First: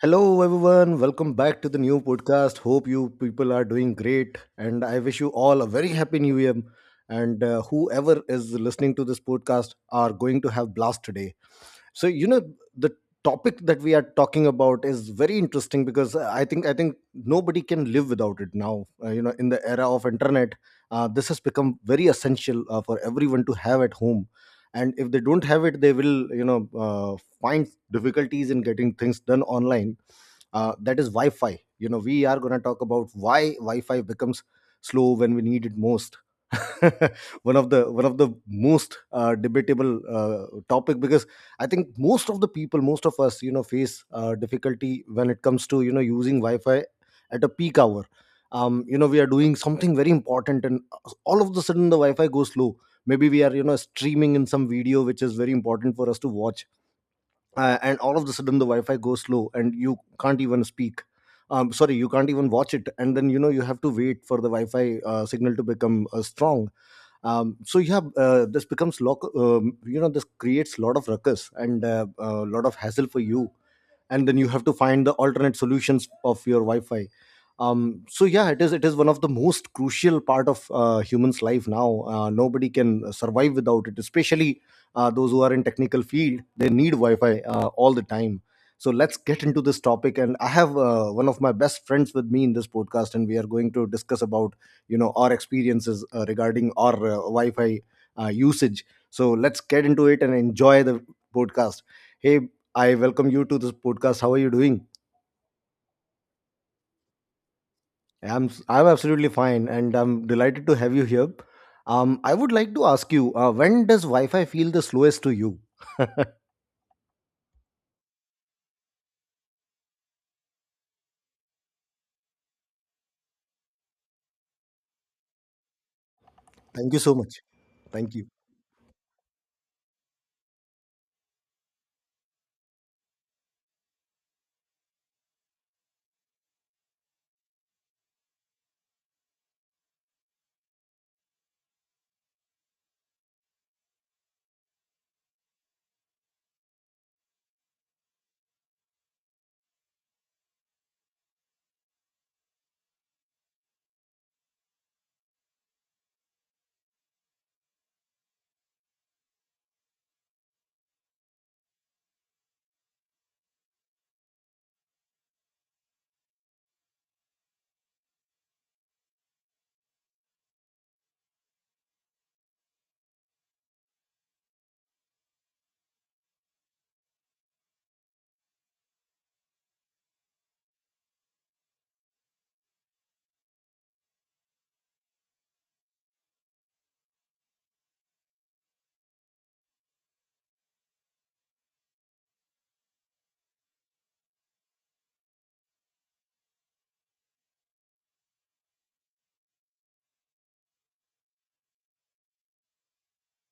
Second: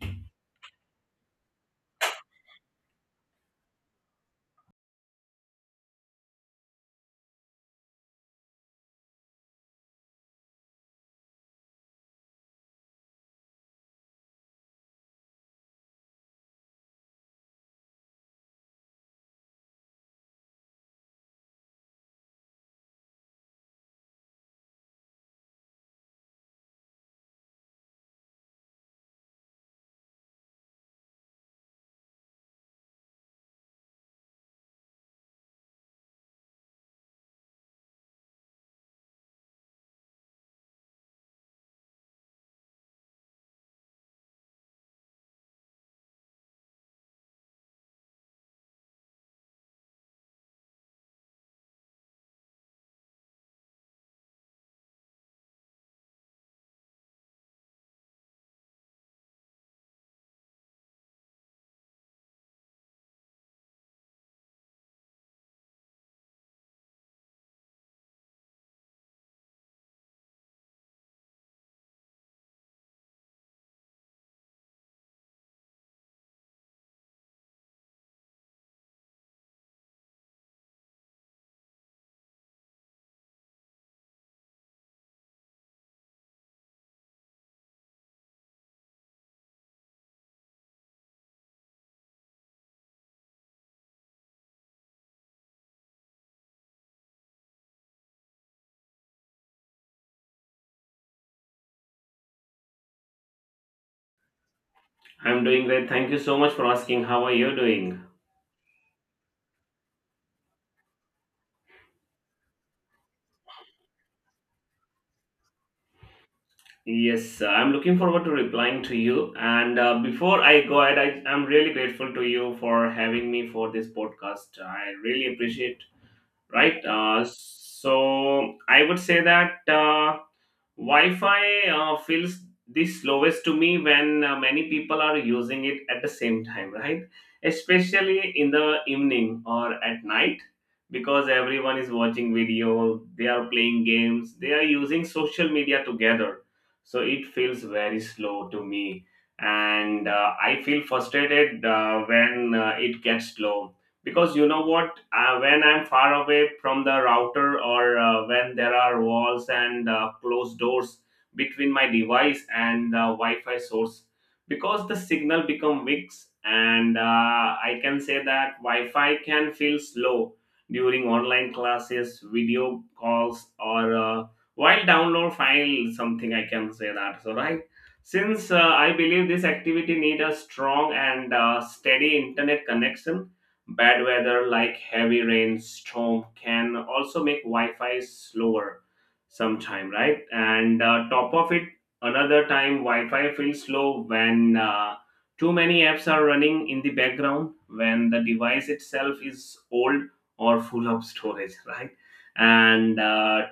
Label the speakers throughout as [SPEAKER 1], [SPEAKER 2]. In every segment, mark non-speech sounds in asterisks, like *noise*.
[SPEAKER 1] Hello, everyone. Welcome back to the new podcast. Hope you people are doing great. And I wish you all a very happy new year. And whoever is listening to this podcast are going to have blast today so you know the topic that we are talking about is very interesting because I think nobody can live without it now, you know, in the era of internet, this has become very essential, for everyone to have at home. And if they don't have it, they will, you know, find difficulties in getting things done online, that is wi-fi. You know, we are going to talk about why wi-fi becomes slow when we need it most. *laughs* One of the most debatable uh, topic, because I think most of the people, most of us, you know, face difficulty when it comes to, you know, using Wi-Fi at a peak hour. You know, we are doing something very important, and all of the sudden the Wi-Fi goes slow. Maybe we are, you know, streaming in some video which is very important for us to watch, and all of the sudden the Wi-Fi goes slow, and you can't even speak. Sorry, you can't even watch it, and then, you know, you have to wait for the Wi-Fi signal to become strong. So you have this becomes lock. You know, this creates a lot of ruckus and a, lot of hassle for you, and then you have to find the alternate solutions of your wi-fi. So yeah, it is one of the most crucial part of humans life now. Nobody can survive without it, especially those who are in technical field. They need wi-fi all the time. So let's get into this topic, and I have one of my best friends with me in this podcast, and we are going to discuss about, you know, our experiences regarding our wi-fi usage. So let's get into it and enjoy the podcast. Hey, I welcome you to this podcast. How are you doing?
[SPEAKER 2] I'm doing great. Thank you so much for asking. How are you doing?
[SPEAKER 1] I'm absolutely fine, and I'm delighted to have you here. I would like to ask you, when does Wi-Fi feel the slowest to you?
[SPEAKER 2] Yes, I'm looking forward to replying to you. And before I go ahead, I'm really grateful to you for having me for this podcast. I really appreciate. Right.
[SPEAKER 1] Thank you so
[SPEAKER 2] Uh,
[SPEAKER 1] much. Thank you.
[SPEAKER 2] so I would say that Wi-Fi feels the slowest to me when many people are using it at the same time, right? Especially in the evening or at night, because everyone is watching video, they are playing games, they are using social media together. So it feels very slow to me, and I feel frustrated when it gets slow because you know what when I'm far away from the router or when there are walls and closed doors between my device and the Wi-Fi source because the signal become weak and I can say that Wi-Fi can feel slow during online classes, video calls, or while download file, something I can say that. So right, since I believe this activity need a strong and steady internet connection. Bad weather like heavy rain, storm can also make Wi-Fi slower sometime, right? And top of it, another time Wi-Fi feels slow when too many apps are running in the background, when the device itself is old or full of storage, right? And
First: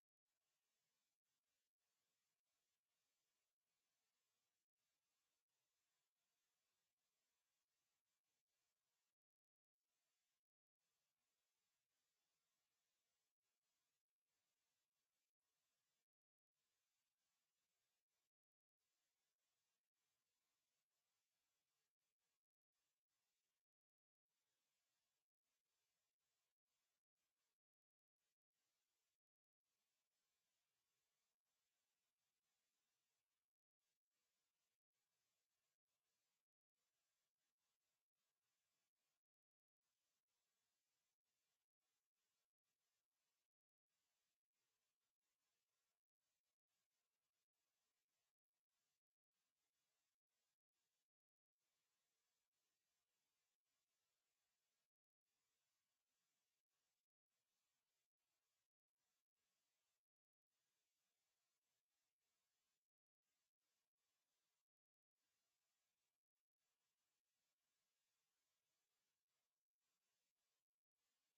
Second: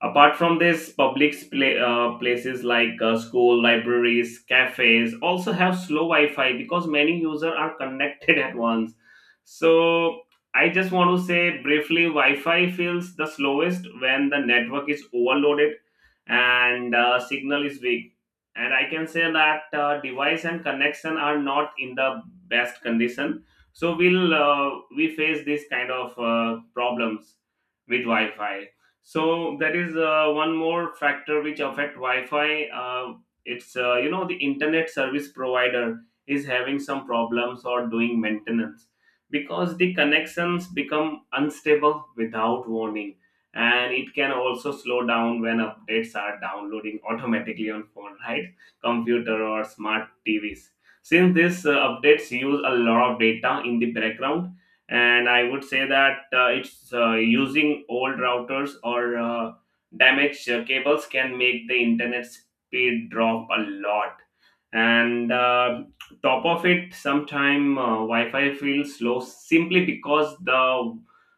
[SPEAKER 2] Apart from this, public places like school, libraries, cafes also have slow Wi-Fi because many users are connected at once. So I just want to say briefly, Wi-Fi feels the slowest when the network is overloaded and signal is weak. And I can say that device and connection are not in the best condition. So we face this kind of problems with Wi-Fi. So that is one more factor which affect Wi-Fi. It's the internet service provider is having some problems or doing maintenance because the connections become unstable without warning, and it can also slow down when updates are downloading automatically on phone, right? Computer or smart TVs. Since these updates use a lot of data in the background, and I would say that it's using old routers or damaged cables can make the internet speed drop a lot, and top of it sometime Wi-Fi feels slow simply because the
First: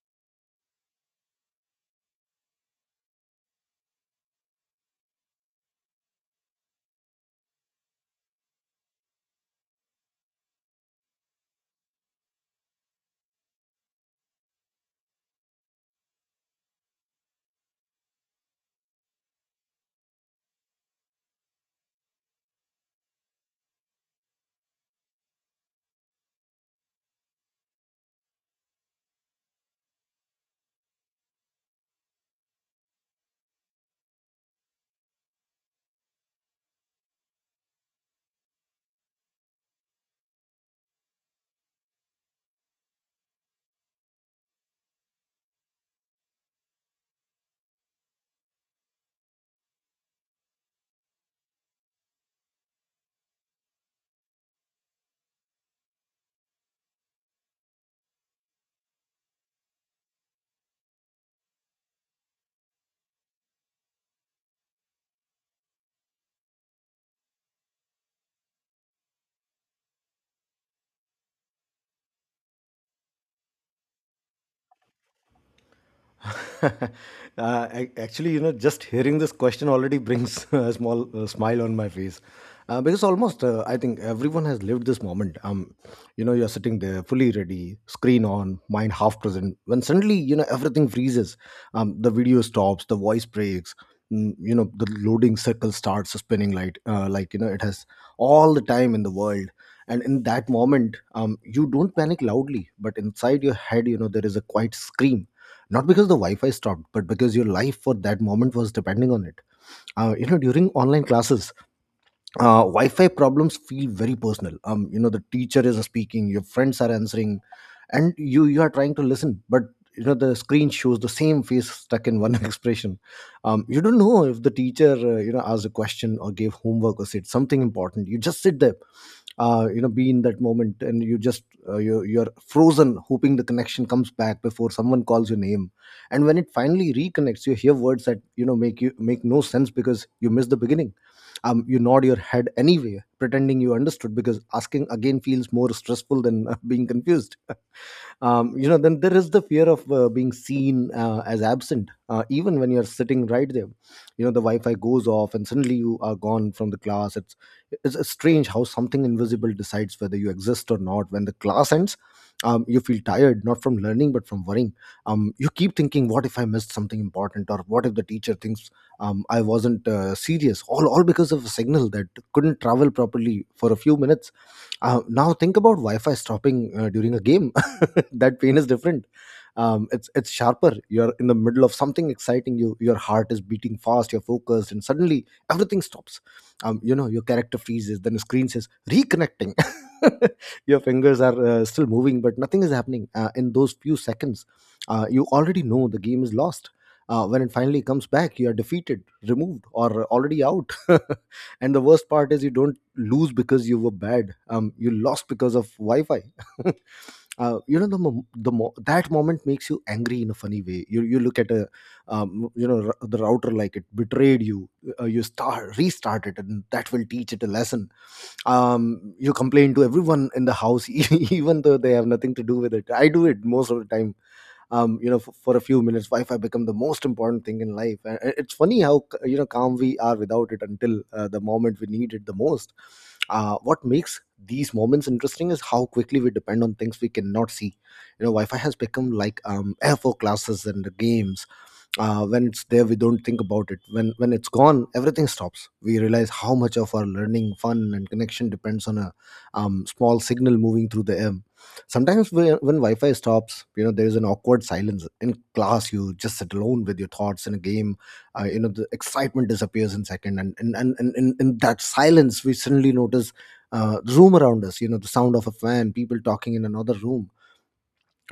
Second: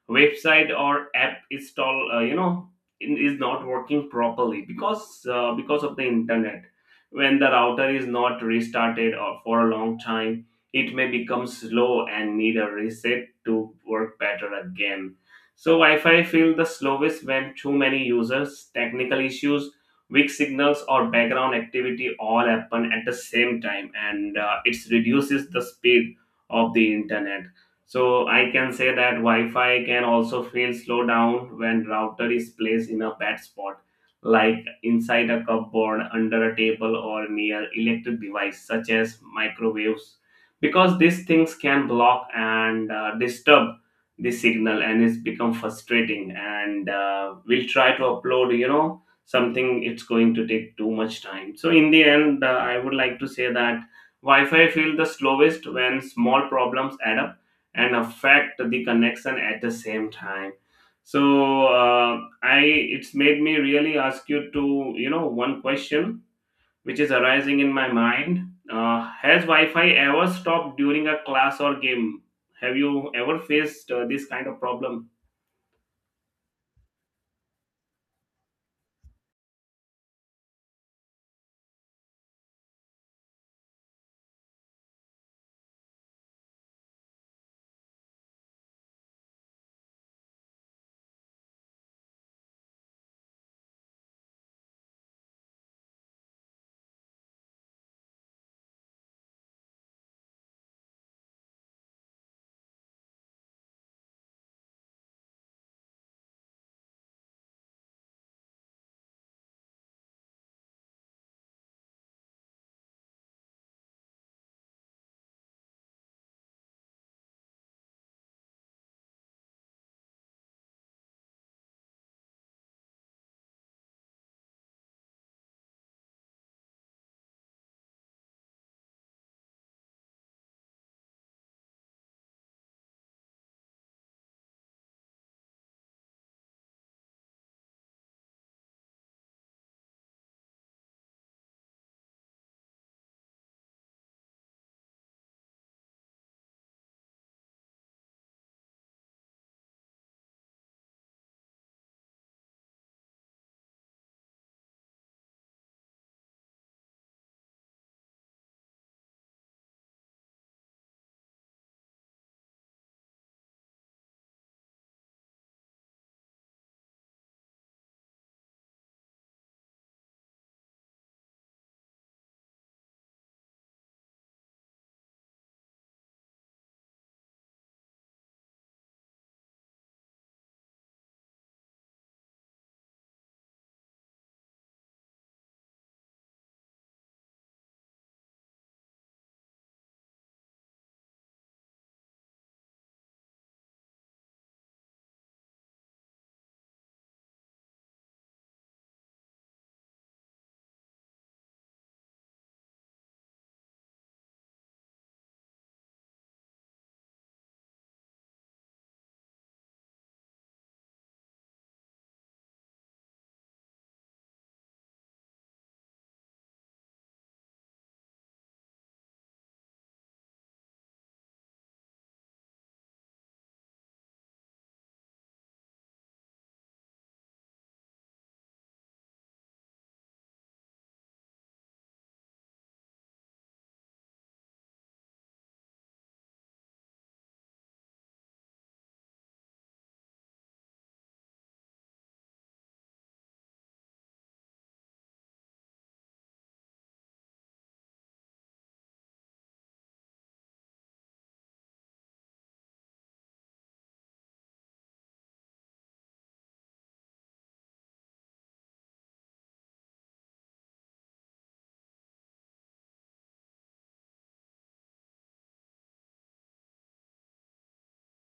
[SPEAKER 2] website or app install you know in- is not working properly because of the internet. When the router is not restarted or for a long time, it may become slow and need a reset to work better again. So Wi-Fi feel the slowest when too many users, technical issues, weak signals or background activity all happen at the same time, and it reduces the speed of the internet. So I can say that Wi-Fi can also feel slow down when router is placed in a bad spot like inside a cupboard, under a table, or near electric device such as microwaves, because these things can block and disturb the signal, and it's become frustrating, and we'll try to upload you know something it's going to take too much time. So in the end, I would like to say that Wi-Fi feels the slowest when small problems add up and affect the connection at the same time. So uh, i it's made me really ask you to you know one question which is arising in my mind. Has Wi Fi ever stopped during a class or game? Have you ever faced this kind of problem?
[SPEAKER 1] *laughs* Actually, you know, just hearing this question already brings *laughs* a small smile on my face, because almost I think everyone has lived this moment. You know, you're sitting there fully ready, screen on, mind half present, when suddenly, you know, everything freezes. The video stops, the voice breaks. You know, the loading circle starts spinning light, like, you know, it has all the time in the world. And in that moment, you don't panic loudly, but inside your head, you know, there is a quiet scream, not because the wi-fi stopped, but because your life for that moment was depending on it. You know, during online classes, Wi-Fi problems feel very personal. You know, the teacher is speaking, your friends are answering, and you are trying to listen, but you know, the screen shows the same face stuck in one *laughs* expression. You don't know if the teacher, you know, asked a question or gave homework or said something important. You just sit there, you know, be in that moment, and you just, uh, you're frozen, hoping the connection comes back before someone calls your name. And when it finally reconnects, you hear words that, you know, make you make no sense because you missed the beginning. You nod your head anyway, pretending you understood, because asking again feels more stressful than being confused. You know, then there is the fear of being seen as absent, even when you're sitting right there. You know, the wi-fi goes off and suddenly you are gone from the class. It's strange how something invisible decides whether you exist or not. When the class ends, you feel tired, not from learning but from worrying. You keep thinking, what if I missed something important, or what if the teacher thinks, I wasn't serious, all because of a signal that couldn't travel properly for a few minutes. Now think about wi-fi stopping during a game. *laughs* That pain is different. It's sharper. You're in the middle of something exciting, you, your heart is beating fast, you're focused, and suddenly everything stops. You know, your character freezes, then the screen says reconnecting. *laughs* Your fingers are still moving, but nothing is happening. In those few seconds, you already know the game is lost. When it finally comes back, you are defeated, removed, or already out. *laughs* And the worst part is, you don't lose because you were bad. You lost because of wi-fi. *laughs* You know, that moment makes you angry in a funny way. You look at a, you know, the router like it betrayed you. You start restart it, and that will teach it a lesson. You complain to everyone in the house *laughs* even though they have nothing to do with it. I do it most of the time. You know, for a few minutes, Wi-Fi become the most important thing in life. And it's funny how you know, calm we are without it until the moment we need it the most. What makes these moments interesting is how quickly we depend on things we cannot see. You know, Wi-Fi has become like, air for classes and the games. When it's there, we don't think about it. When it's gone, everything stops. We realize how much of our learning, fun, and connection depends on a, small signal moving through the air. Sometimes when Wi-Fi stops, you know, there is an awkward silence in class. You just sit alone with your thoughts in a game. You know, the excitement disappears in second, and in that silence, we suddenly notice the room around us. You know, the sound of a fan, people talking in another room,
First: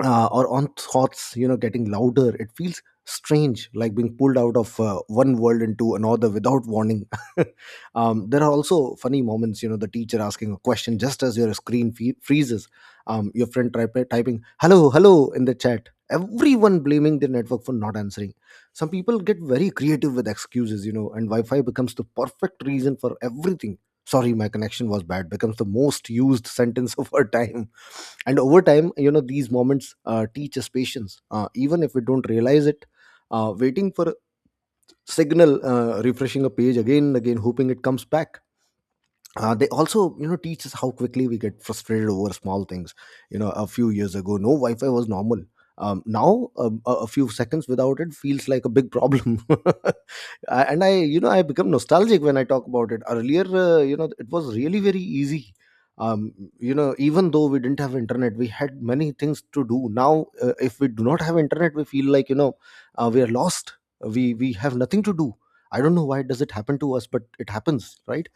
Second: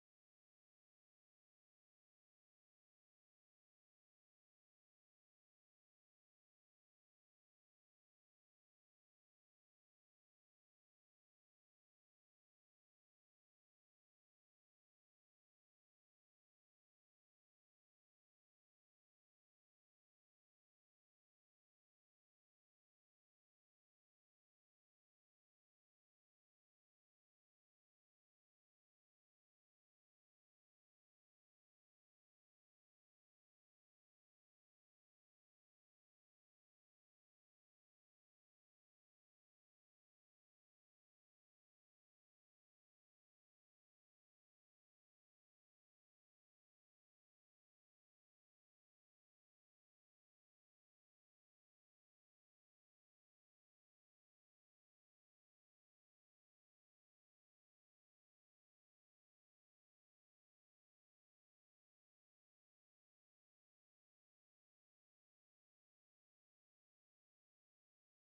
[SPEAKER 1] or on thoughts, you know, getting louder. It feels strange, like being pulled out of one world into another without warning. *laughs* There are also funny moments. You know, the teacher asking a question just as your screen freezes, your friend typing hello hello in the chat, everyone blaming the network for not answering. Some people get very creative with excuses, you know, and wi-fi becomes the perfect reason for everything. Sorry, my connection was bad becomes the most used *laughs* sentence of our time. And over time, you know, these moments teach us patience, even if we don't realize it. Waiting for a signal, refreshing a page again and again, hoping it comes back, they also, you know, teach us how quickly we get frustrated over small things. You know, a few years ago, no wi-fi was normal. Now, a few seconds without it feels like a big problem. *laughs* And I, you know, I become nostalgic when I talk about it. Earlier, you know, it was really very easy. um, you know, even though we didn't have internet, we had many things to do. Now, if we do not have internet, we feel like, you know, we are lost. We have nothing to do. I don't know why does it happen to us, but it happens, right?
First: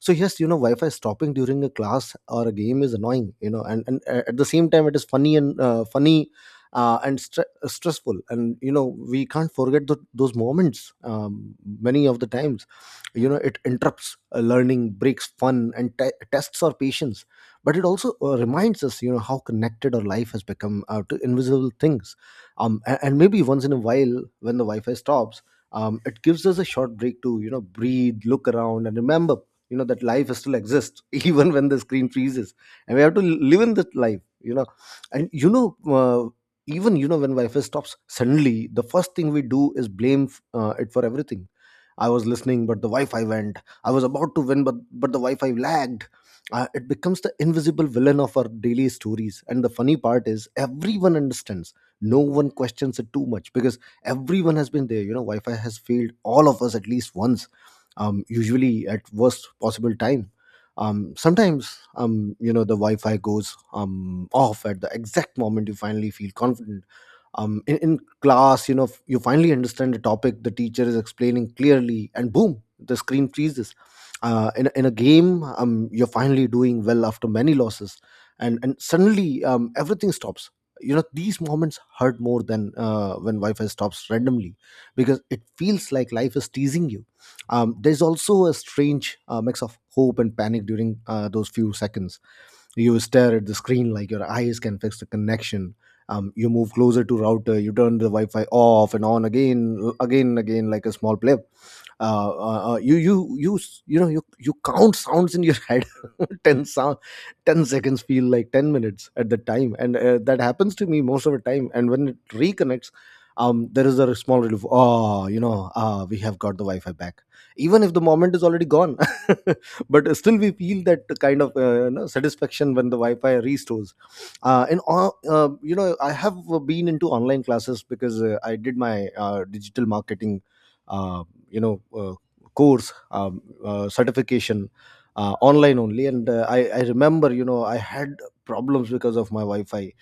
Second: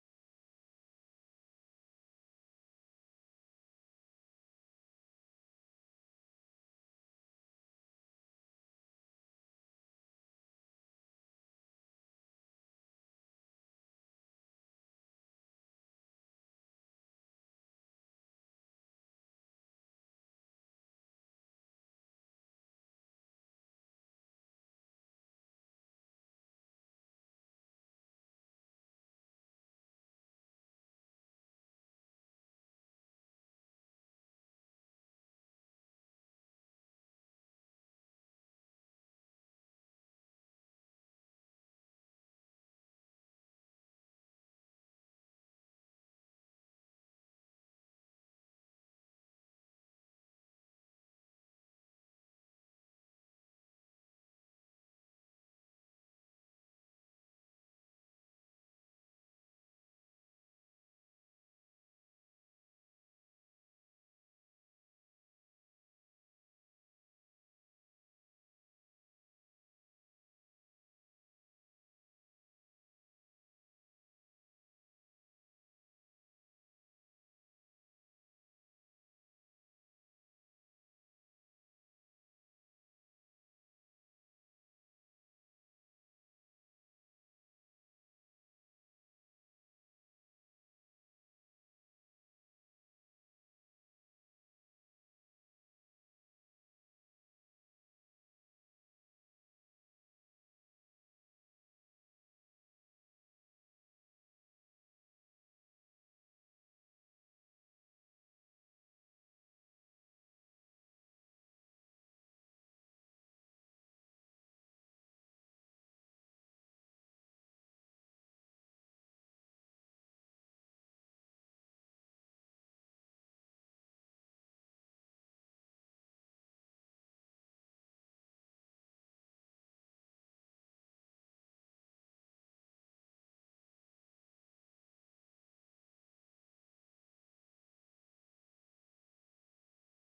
[SPEAKER 1] So yes, you know, wi-fi stopping during a class or a game is annoying, you know, and at the same time, it is funny and, funny and stressful, and you know, we can't forget those moments. Many of the times, you know, it interrupts learning, breaks fun, and tests our patience. But it also, reminds us, you know, how connected our life has become to invisible things. And maybe once in a while, when the wi-fi stops, it gives us a short break to, you know, breathe, look around, and remember, you know, that life still exists *laughs* even when the screen freezes, and we have to live in that life, you know. And you know, even, you know, when wi-fi stops suddenly, the first thing we do is blame it for everything. I was listening but the wi-fi went. I was about to win but the wi-fi lagged. Uh, it becomes the invisible villain of our daily stories. And the funny part is everyone understands. No one questions it too much because everyone has been there, you know. Wi-fi has failed all of us at least once, usually at worst possible time. Sometimes, you know, the Wi-Fi goes off at the exact moment you finally feel confident, in class. You know, you finally understand the topic the teacher is explaining clearly, and boom, the screen freezes. In a game, you're finally doing well after many losses, and suddenly everything stops. You know, these moments hurt more than when wi-fi stops randomly, because it feels like life is teasing you. There's also a strange mix of hope and panic during those few seconds. You stare at the screen like your eyes can fix the connection. You move closer to router. You turn the wi-fi off and on, again again and again, like a small play. You count sounds in your head. *laughs* 10 sound, 10 seconds feel like 10 minutes at the time, and that happens to me most of the time. And when it reconnects there is a small relief. Oh, you know, ah, we have got the wi-fi back, even if the moment is already gone. *laughs* But still we feel that kind of satisfaction when the wi-fi restores. In all, I have been into online classes because I did my digital marketing uh, you know uh, course, certification online only. And I remember, you know, I had problems because of my wi-fi.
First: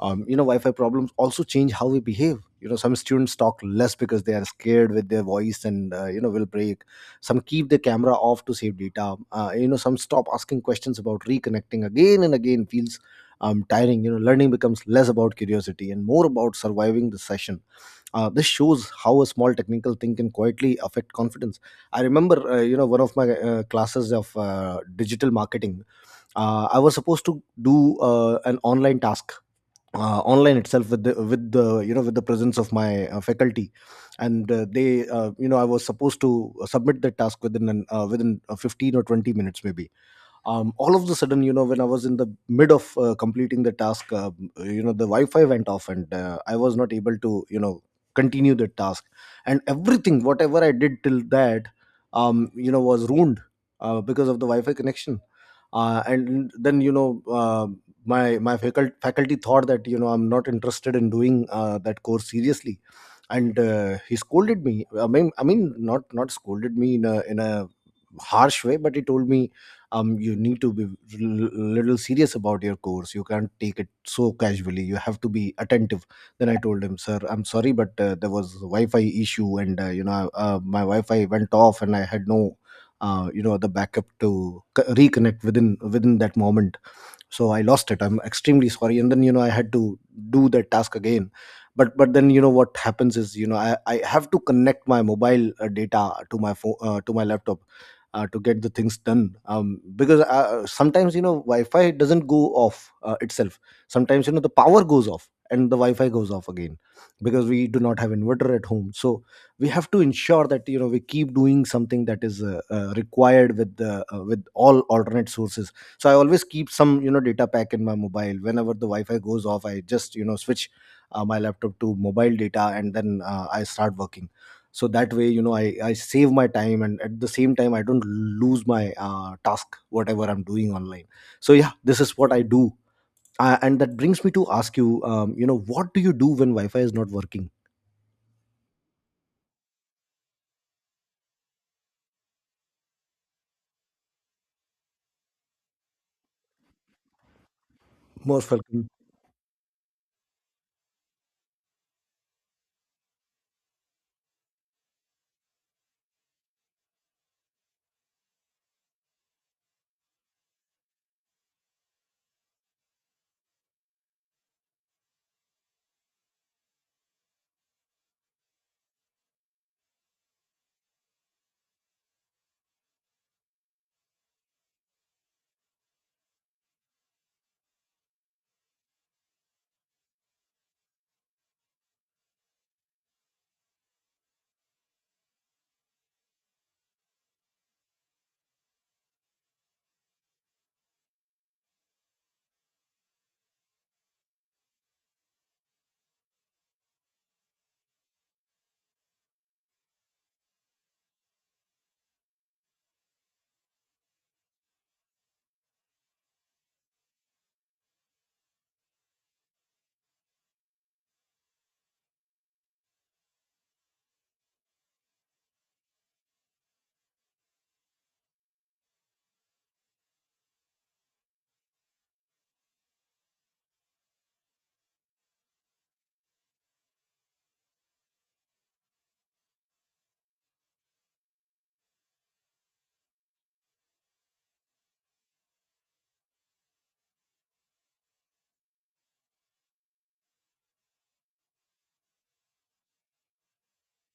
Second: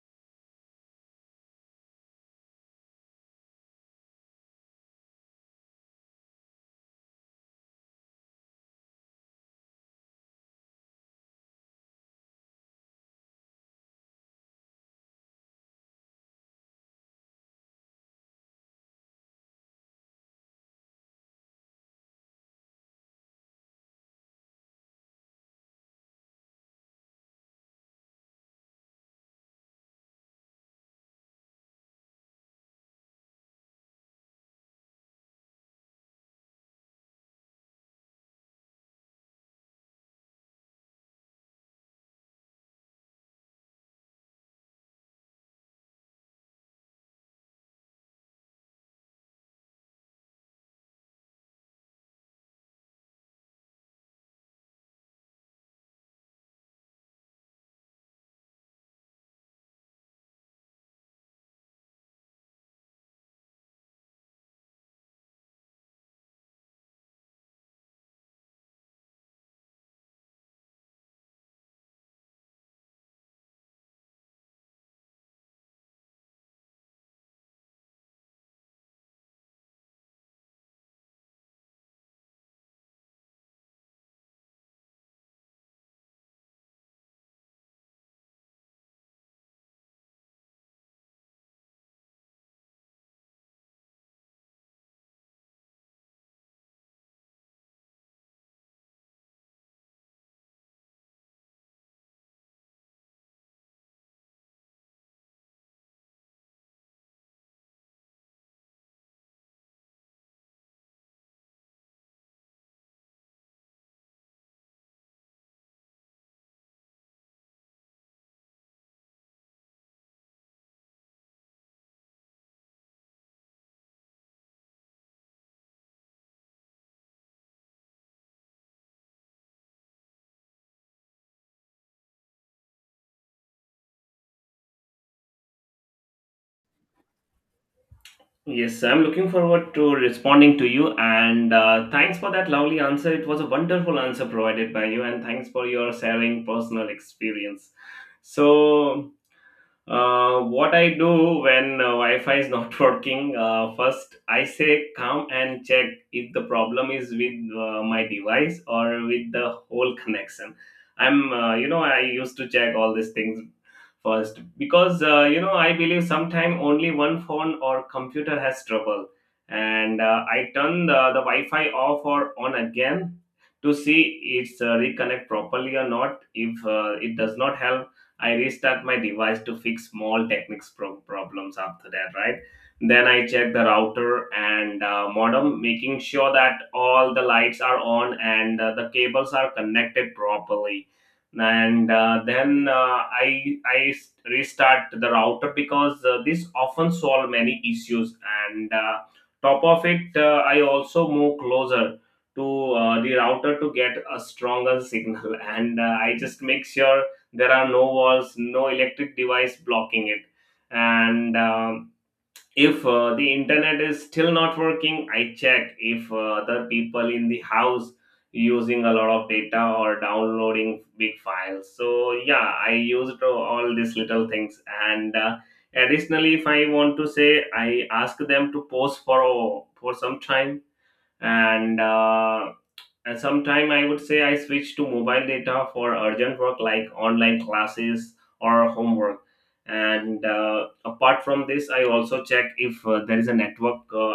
[SPEAKER 1] Wi-fi problems also change how we behave. You know, some students talk less because they are scared with their voice, and will break. Some keep the camera off to save data. Some stop asking questions. About reconnecting again and again feels tiring. You know, learning becomes less about curiosity and more about surviving the session. This shows how a small technical thing can quietly affect confidence. I remember, one of my classes of digital marketing. I was supposed to do an online task, online itself, with the presence of my faculty, and they you know I was supposed to submit the task within 15 or 20 minutes maybe. All of the sudden, you know, when I was in the mid of completing the task, the wi-fi went off, and I was not able to, you know, continue the task. And everything, whatever I did till that, was ruined, because of the wi-fi connection. And then, you know, my faculty thought that, you know, I'm not interested in doing that course seriously. And he scolded me. I mean, not scolded me in a harsh way, but he told me, you need to be little serious about your course. You can't take it so casually. You have to be attentive. Then I told him, sir, I'm sorry, but there was wi-fi issue, and my wi-fi went off, and I had no the backup to reconnect within that moment. So I lost it. I'm extremely sorry. And then, you know, I had to do that task again. But then, you know, what happens is, you know, I have to connect my mobile data to my phone, to my laptop, to get the things done. Because sometimes, you know, wi-fi doesn't go off itself. Sometimes, you know, the power goes off and the wi-fi goes off again, because we do not have inverter at home. So we have to ensure that, you know, we keep doing something that is required with the with all alternate sources. So I always keep some, you know, data pack in my mobile. Whenever the wi-fi goes off I just, you know, switch my laptop to mobile data, and then I start working. So that way, you know, I save my time, and at the same time I don't lose my task, whatever I'm doing online. So yeah, this is what I do. And that brings me to ask you, you know what do you do when wi-fi is not working?
[SPEAKER 2] Yes, I'm looking forward to responding to you. And thanks for that lovely answer. It was a wonderful answer provided by you. And thanks for your sharing personal experience.
[SPEAKER 1] Most welcome.
[SPEAKER 2] So, what I do when Wi-Fi is not *laughs* working, first I say come and check if the problem is with my device or with the whole connection. I used to check all these things first because you know I believe sometime only one phone or computer has trouble, and I turn the Wi-Fi off or on again to see it's reconnect properly or not. If it does not help, I restart my device to fix small problems after that. Right, then I check the router and modem, making sure that all the lights are on and the cables are connected properly, and then I restart the router because this often solve many issues, and top of it I also move closer to the router to get a stronger *laughs* signal, and I just make sure there are no walls, no electric device blocking it. And if the internet is still not working, I check if other people in the house using a lot of data or downloading big files. So yeah, I used all these little things, and additionally, if I want to say, I ask them to pause for some time, and uh, and sometime I would say I switch to mobile data for urgent work like online classes or homework. And apart from this, I also check if there is a network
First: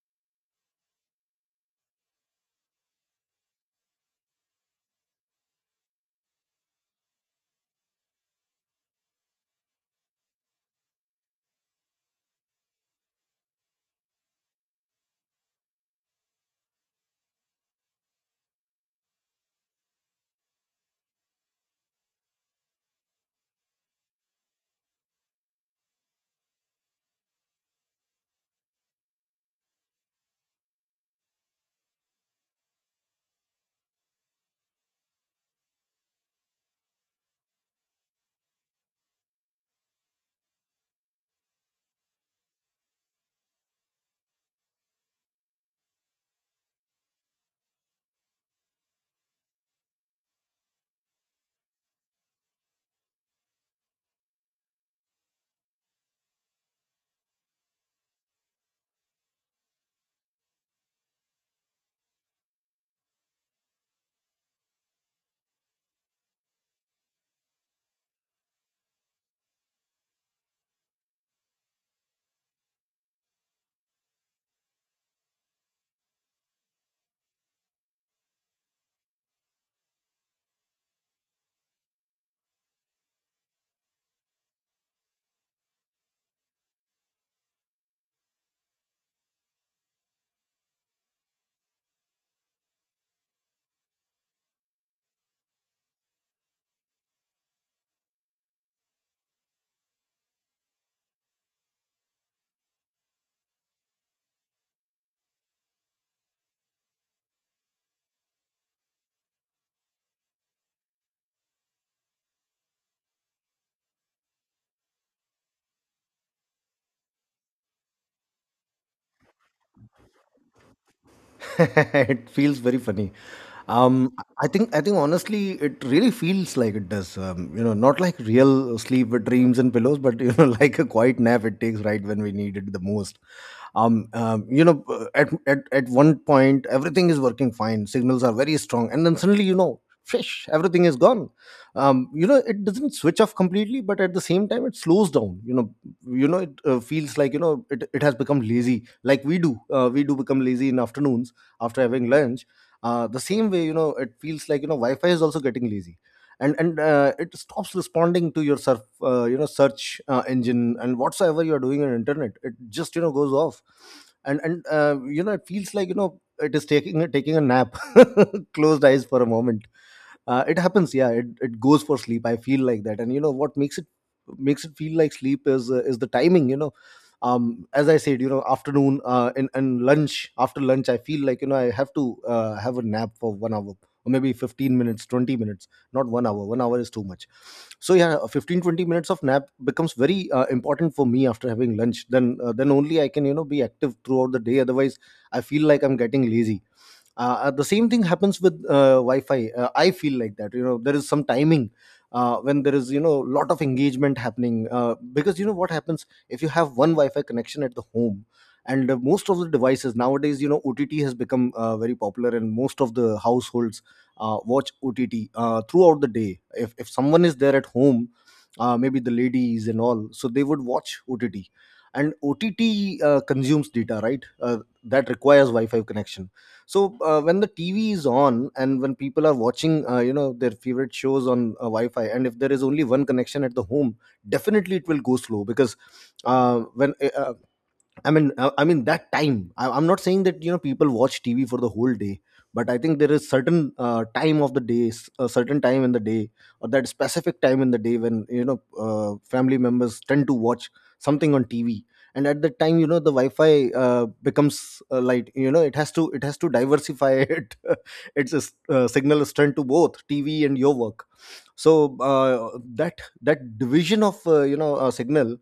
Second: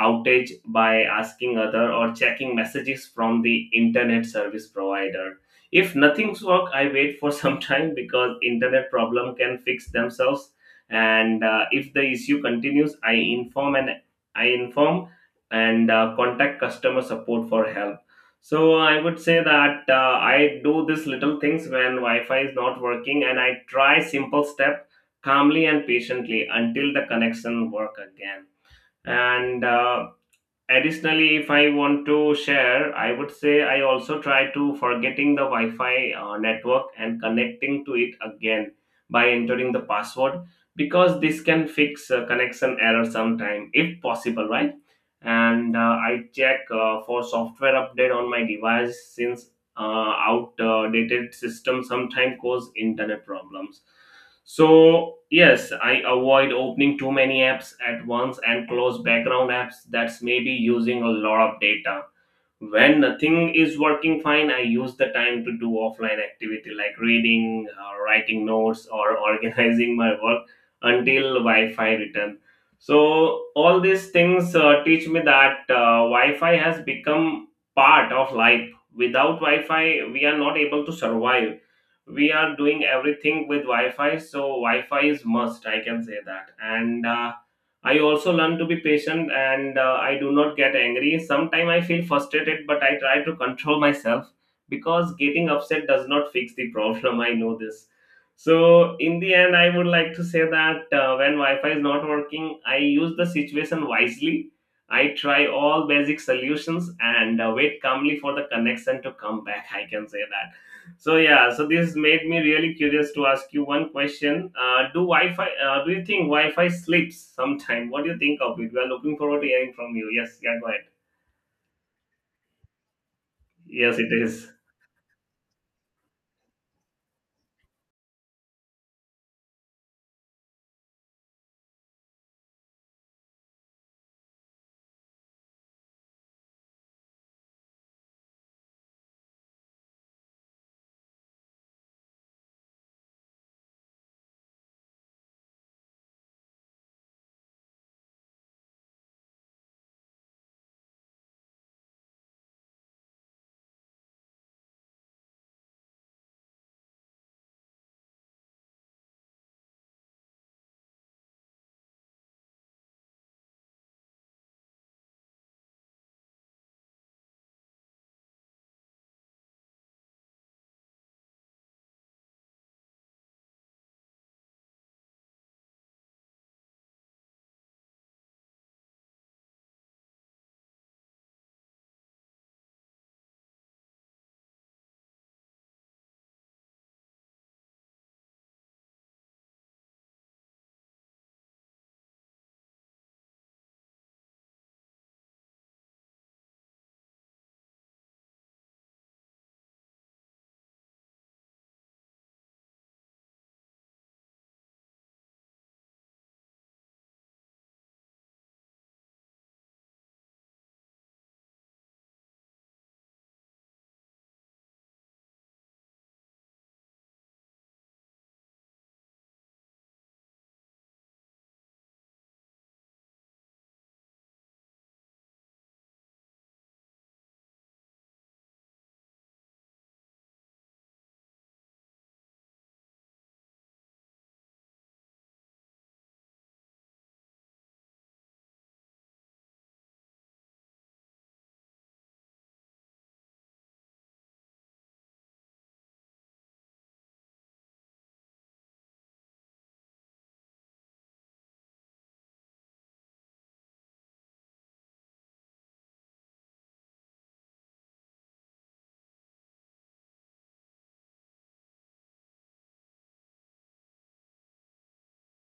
[SPEAKER 2] outage by asking other or checking messages from the internet service provider. If nothing's work, I wait for *laughs* some time because internet problem can fix themselves, and if the issue continues, I inform and contact customer support for help. So I would say that I do these little things when Wi-Fi is not working, and I try simple step calmly and patiently until the connection work again. And additionally, if I want to share, I would say I also try to forgetting the Wi-Fi network and connecting to it again by entering the password, because this can fix connection error sometime if possible. Right, and I check for software update on my device, since outdated system sometimes cause internet problems. So yes, I avoid opening too many apps at once and close background apps that's maybe using a lot of data. When nothing is working fine, I use the time to do offline activity like reading, writing notes, or *laughs* organizing my work until Wi-Fi return. So all these things teach me that Wi-Fi has become part of life. Without Wi-Fi, we are not able to survive. We are doing everything with Wi-Fi. So Wi-Fi is must, I can say that. And I also learn to be patient, and I do not get angry. Sometimes I feel frustrated, but I try to control myself because getting upset does not fix the problem. *laughs* I know this. So in the end, I would like to say that when Wi Fi is not working, I use the situation wisely. I try all basic solutions and wait calmly for the connection to come back. I can say that. So yeah, so this made me really curious to ask you one question. Do Wi-Fi? Do you think Wi-Fi sleeps sometime? What do you think of it? We are looking forward to hearing from you. Yes, yeah, go ahead.
[SPEAKER 1] *laughs* It feels very funny.
[SPEAKER 2] Yes, it
[SPEAKER 1] Um, I
[SPEAKER 2] is.
[SPEAKER 1] think I think honestly, it really feels like it does. You know, not like real sleep with dreams and pillows, but you know, *laughs* like a quiet nap it takes right when we need it the most. um, um you know at one point everything is working fine, signals are very strong, and then suddenly, you know, fish, everything is gone. It doesn't switch off completely, but at the same time it slows down, you know. You know, it feels like, you know, it has become lazy, like we do become lazy in afternoons after having lunch. The same way, you know, it feels like, you know, wi-fi is also getting lazy. And it stops responding to your surf, you know search engine, and whatsoever you are doing on internet it just, you know, goes off. And it feels like, you know, it is taking a nap. *laughs* Closed eyes for a moment. It happens, yeah, it goes for sleep, I feel like that. And you know what makes it feel like sleep is the timing, you know. As I said, you know, afternoon and lunch, after lunch I feel like, you know, I have to have a nap for one hour, or maybe 15 minutes, 20 minutes. Not one hour, one hour is too much. So yeah, 15, 20 minutes of nap becomes very important for me after having lunch. Then then only I can, you know, be active throughout the day. Otherwise I feel like I'm getting lazy. The same thing happens with wi-fi. I feel like that, you know, there is some timing, when there is, you know, lot of engagement happening, because you know what happens if you have one wi-fi connection at the home. And most of the devices nowadays, you know, ott has become very popular, and most of the households watch ott throughout the day, if someone is there at home. Maybe the ladies and all, so they would watch ott. And ott consumes data, right? That requires wi-fi connection. So when the tv is on and when people are watching, you know, their favorite shows on wi-fi, and if there is only one connection at the home, definitely it will go slow. Because when I mean, I mean that time. I'm not saying that, you know, people watch TV for the whole day, but I think there is certain time of the day, a certain time in the day, or that specific time in the day when, you know, family members tend to watch something on TV, and at that time, you know, the Wi-Fi becomes light. You know, it has to diversify *laughs* it. Its a signal strength to both TV and your work, so that division of signal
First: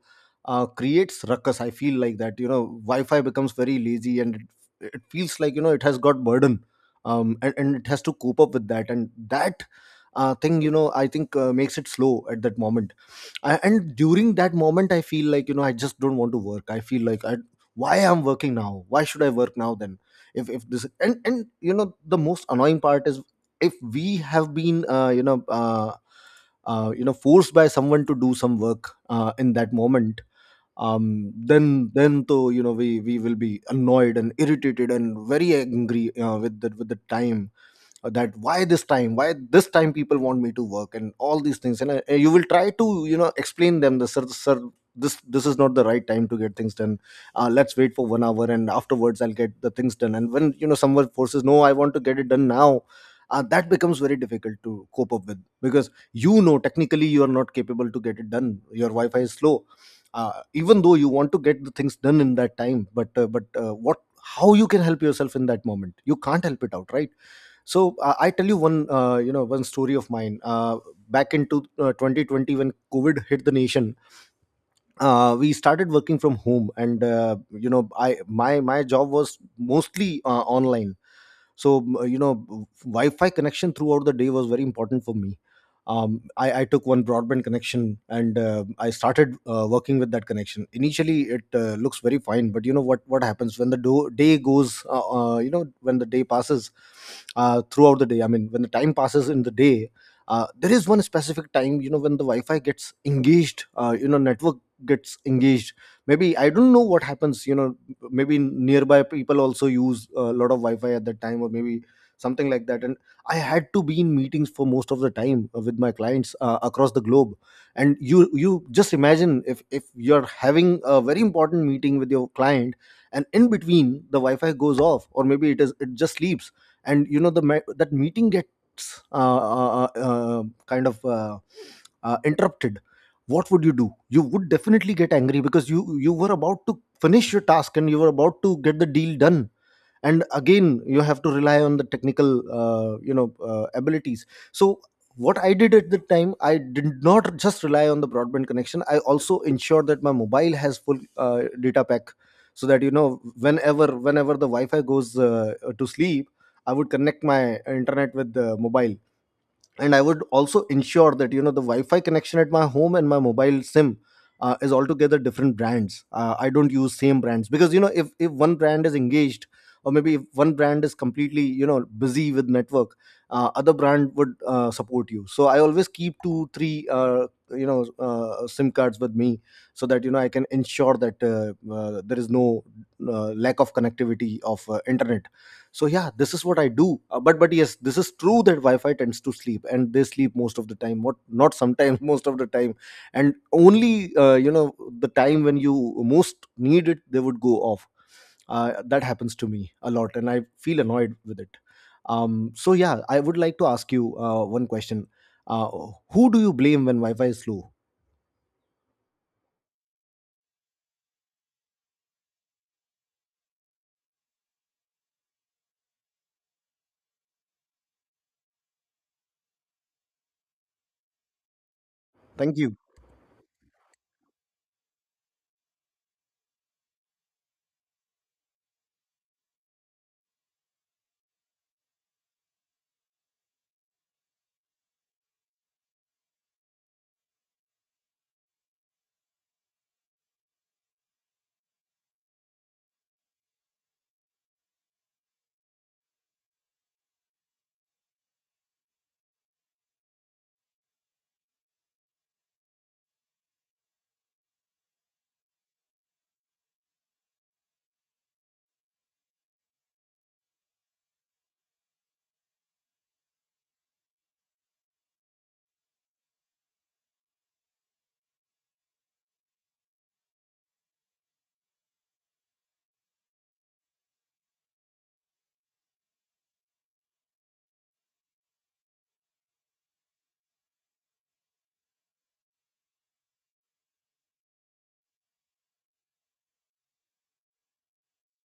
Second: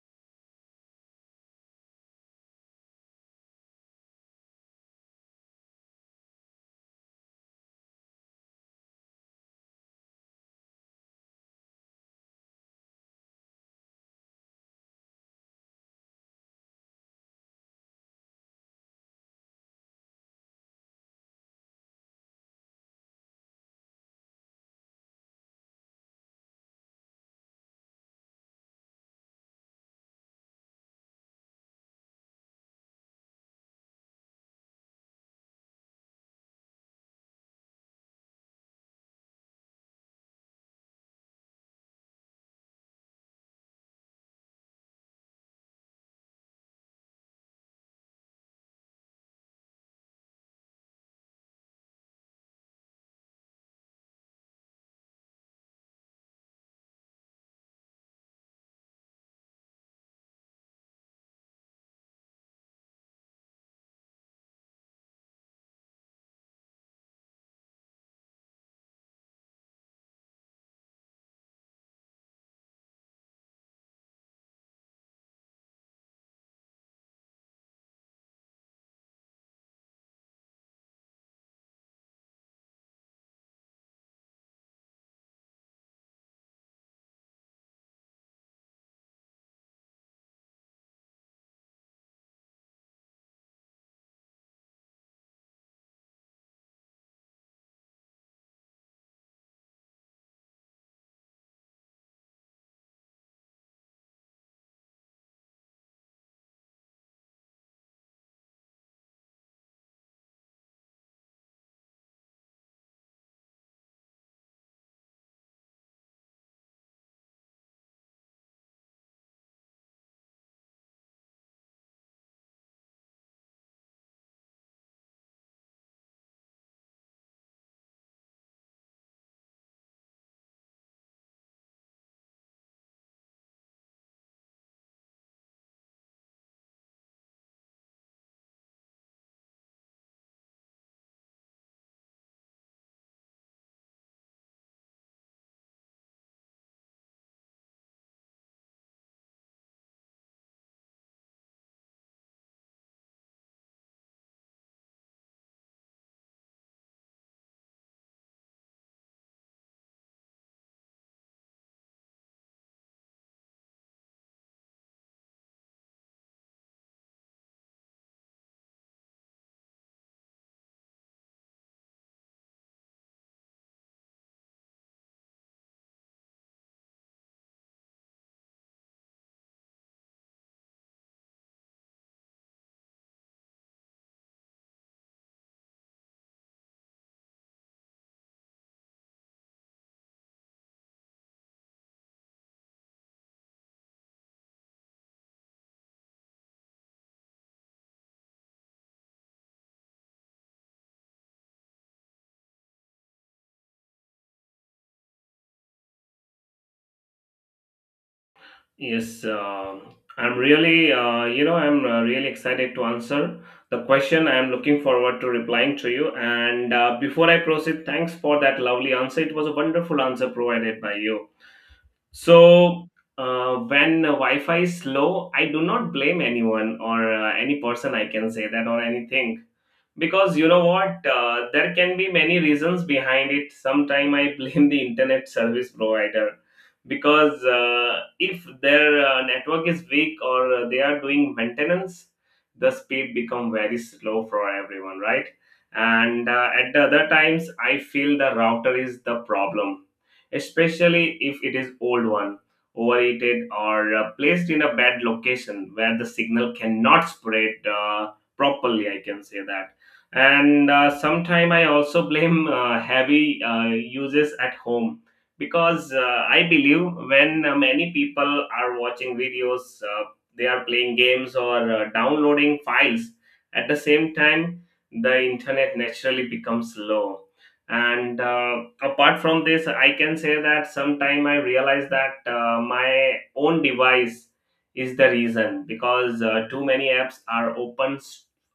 [SPEAKER 1] creates ruckus. I feel like that, you know, Wi-Fi becomes very lazy, and it feels like, you know, it has got burden, and it has to cope up with that, and that thing, you know, I think makes it slow at that moment. And during that moment I feel like, you know, I just don't want to work. I feel like, why I'm working now? Why should I work now then? If this, and you know, the most annoying part is, if we have been forced by someone to do some work in that moment, then though, you know, we will be annoyed and irritated and very angry with the time, that why this time, why this time people want me to work, and all these things. And you will try to, you know, explain them, the sir, sir, this is not the right time to get things done. Let's wait for 1 hour, and afterwards I'll get the things done. And when, you know, someone forces, no, I want to get it done now, that becomes very difficult to cope up with, because, you know, technically you are not capable to get it done. Your Wi-Fi is slow. Even though you want to get the things done in that time, but what, how you can help yourself in that moment? You can't help it out, right? So I tell you one, one story of mine. Back into 2020, when COVID hit the nation, we started working from home, and, you know, I my my job was mostly online, so Wi-Fi connection throughout the day was very important for me. I took one broadband connection, and I started working with that connection. Initially it looks very fine, but you know what happens when the day goes when the day passes, throughout the day, I mean, when the time passes in the day, there is one specific time, you know, when the Wi-Fi gets engaged, you know, network gets engaged. Maybe I don't know what happens, you know, maybe nearby people also use a lot of Wi-Fi at that time, or maybe something like that. And I had to be in meetings for most of the time with my clients across the globe. And you just imagine, if you're having a very important meeting with your client, and in between the Wi-Fi goes off, or maybe it is, it just sleeps, and you know the that meeting gets kind of interrupted, what would you do? You would definitely get angry, because you were about to finish your task, and you were about to get the deal done. And again you have to rely on the technical abilities. So what I did at the time, I did not just rely on the broadband connection, I also ensured that my mobile has full uh, data pack, so that, you know, whenever the Wi-Fi goes to sleep, I would connect my internet with the mobile. And I would also ensure that, you know, the Wi-Fi connection at my home and my mobile SIM is altogether different brands. I don't use same brands, because, you know, if one brand is engaged, or maybe if one brand is completely, you know, busy with network, other brand would support you. So I always keep 2 3 SIM cards with me, so that, you know, I can ensure that there is no lack of connectivity of internet. So yeah, this is what I do. But yes, this is true that Wi-Fi tends to sleep, and they sleep most of the time, what not sometimes *laughs* most of the time. And only the time when you most need it, they would go off. That happens to me a lot, and I feel annoyed with it. So yeah, I would like to ask you one question. uh, who do you blame when Wi-Fi is slow?
[SPEAKER 2] Yes, I'm really, I'm really excited to answer the question. I'm looking forward to replying to you. And before I proceed, thanks for that lovely answer. It was a wonderful answer provided by you.
[SPEAKER 1] Thank you.
[SPEAKER 2] So, when Wi Fi is slow, I do not blame anyone or any person, I can say that, or anything, because you know what there can be many reasons behind it. Sometime I *laughs* blame the internet service provider because if their network is weak or they are doing maintenance, the speed become very slow for everyone, right? And at the other times I feel the router is the problem, especially if it is old one, overheated, or placed in a bad location where the signal cannot spread properly, I can say that. And sometime I also blame heavy uses at home because I believe when many people are watching videos, they are playing games or downloading files at the same time, the internet naturally becomes low. And apart from this, I can say that sometime I realize that my own device is the reason because too many apps are open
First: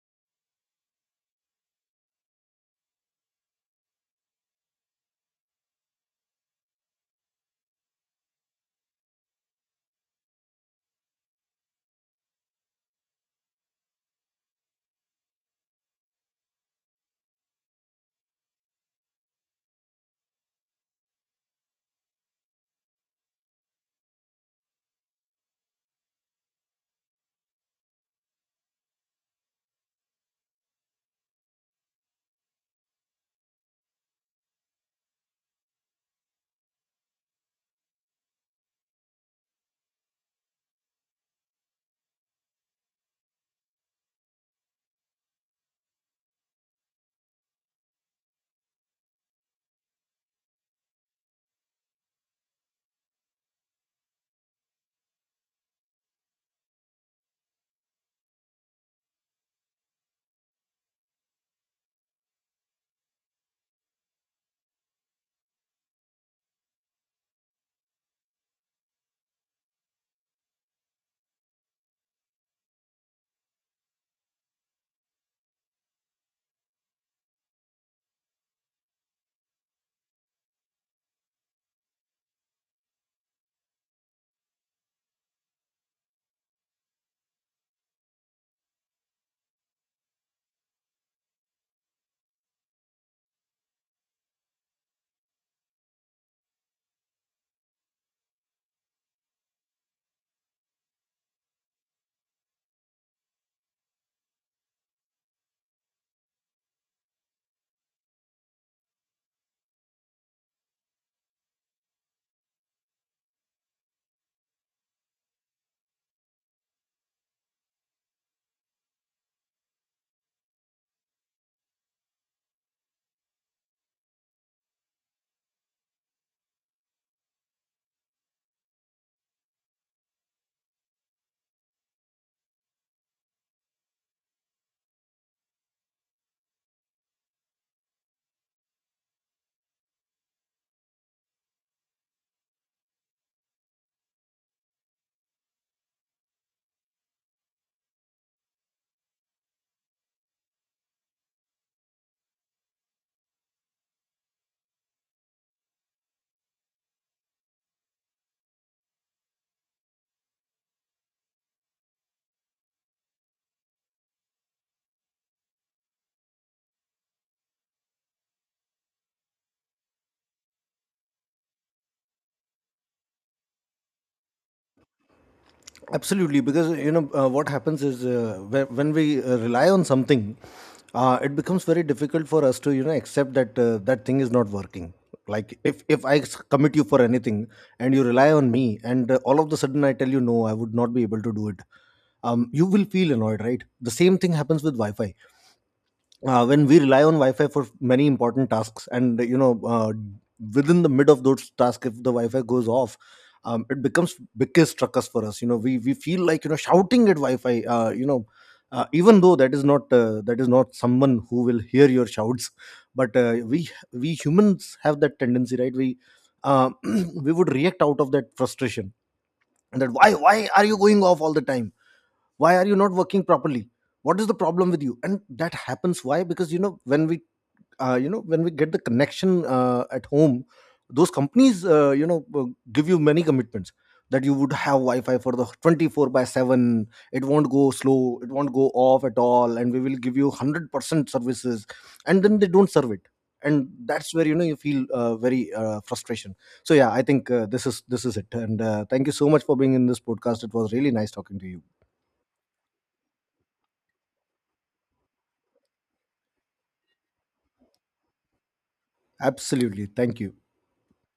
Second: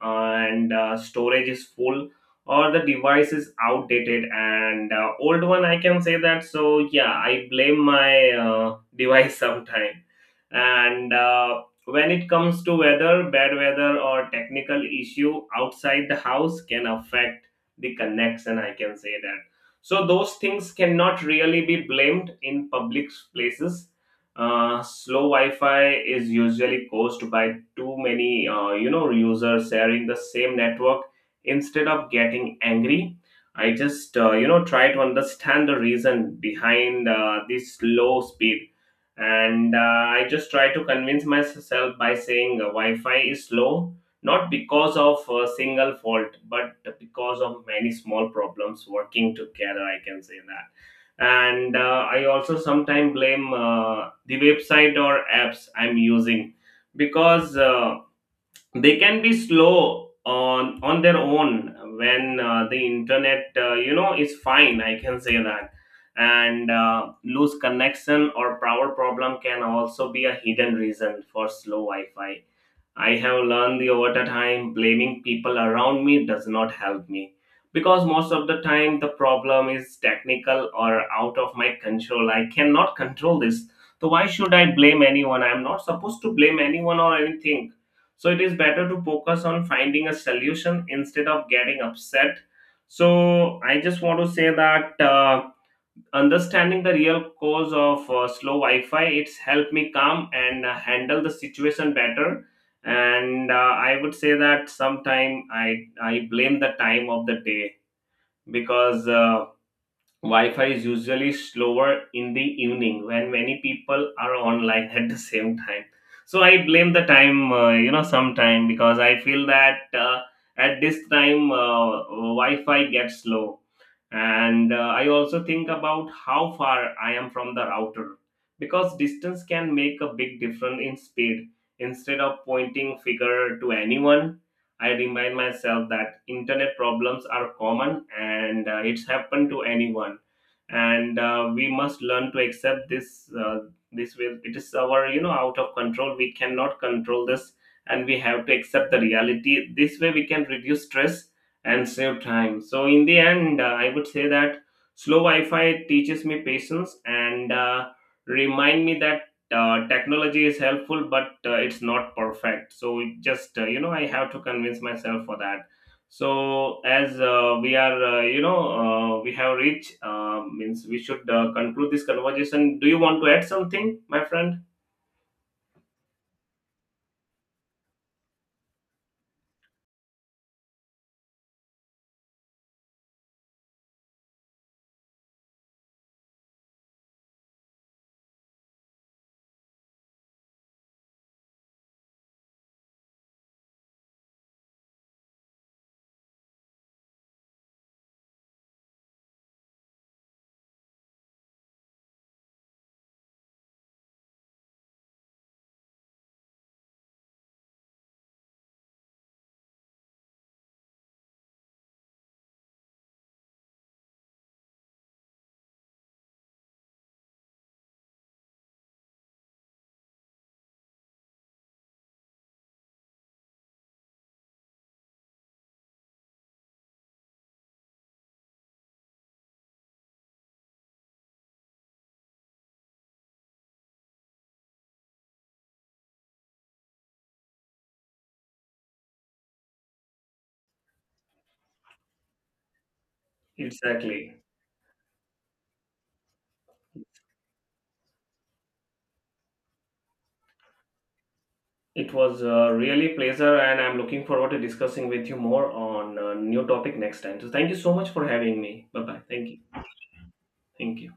[SPEAKER 2] and storage is full, or the device is outdated and old one, I can say that. So yeah, I blame my *laughs* device sometime. And when it comes to weather, bad weather or technical issue outside the house can affect the connection, I can say that. So those things cannot really be blamed in public places. Uh, slow Wi-Fi is usually caused by too many, users sharing the same network. Instead of getting angry, I just, try to understand the reason behind this slow speed, and I just try to convince myself by saying Wi-Fi is slow not because of a single fault, but because of many small problems working together. I can say that. And I also sometimes blame the website or apps I'm using because they can be slow on their own when the internet is fine, I can say that. And loose connection or power problem can also be a hidden reason for slow Wi-Fi. I have learned the over the time blaming people around me does not help me because most of the time the problem is technical or out of my control. I cannot control this. So why should I blame anyone? I'm not supposed to blame anyone or anything. So it is better to focus on finding a solution instead of getting upset. So I just want to say that. Understanding the real cause of slow Wi-Fi it's helped me calm and handle the situation better. And I would say that sometime I blame the time of the day because Wi-Fi is usually slower in the evening when many people are online *laughs* at the same time. So I blame the time, sometime because I feel that at this time Wi-Fi gets slow. And I also think about how far I am from the router because distance can make a big difference in speed. Instead of pointing finger to anyone, I remind myself that internet problems are common, and it's happened to anyone. And we must learn to accept this, this will it is our you know out of control, we cannot control this, and we have to accept the reality. This way we can reduce stress and save time. So in the end, I would say that slow Wi-Fi teaches me patience, and remind me that technology is helpful, but it's not perfect. So it just I have to convince myself for that. So as we are, you know, we have reached, means we should conclude this conversation. Do you want to add something, my friend?
[SPEAKER 1] Absolutely, because, you know, what happens is, when we rely on something, it becomes very difficult for us to, you know, accept that that thing is not working. Like if commit you for anything, and you rely on me, and all of the sudden I tell you no, I would not be able to do it. You will feel annoyed, right? The same thing happens with Wi-Fi when we rely on Wi-Fi for many important tasks, and you know within the mid of those tasks, if the Wi-Fi goes off, it becomes biggest ruckus for us. You know, we feel like, you know, shouting at Wi-Fi, even though that is not, that is not someone who will hear your shouts, but we humans have that tendency, right? We uh, *clears throat* we would react out of that frustration, and that, why are you going off all the time? Why are you not working properly? What is the problem with you? And that happens why? Because, you know, when we when we get the connection at home, those companies give you many commitments, that you would have Wi-Fi for the 24 by 7, it won't go slow, it won't go off at all, and we will give you 100% services, and then they don't serve it. And that's where, you
[SPEAKER 2] Exactly.
[SPEAKER 1] know, you feel very frustration. So yeah, I think this is, this is it, and thank you so much for being in this podcast. It was really nice talking to you.
[SPEAKER 2] It was really pleasure, and I'm looking forward to discussing with you more on a new topic next time. So, thank you so much for having me. Bye bye. Thank you.
[SPEAKER 1] Absolutely. Thank you.
[SPEAKER 2] Thank you.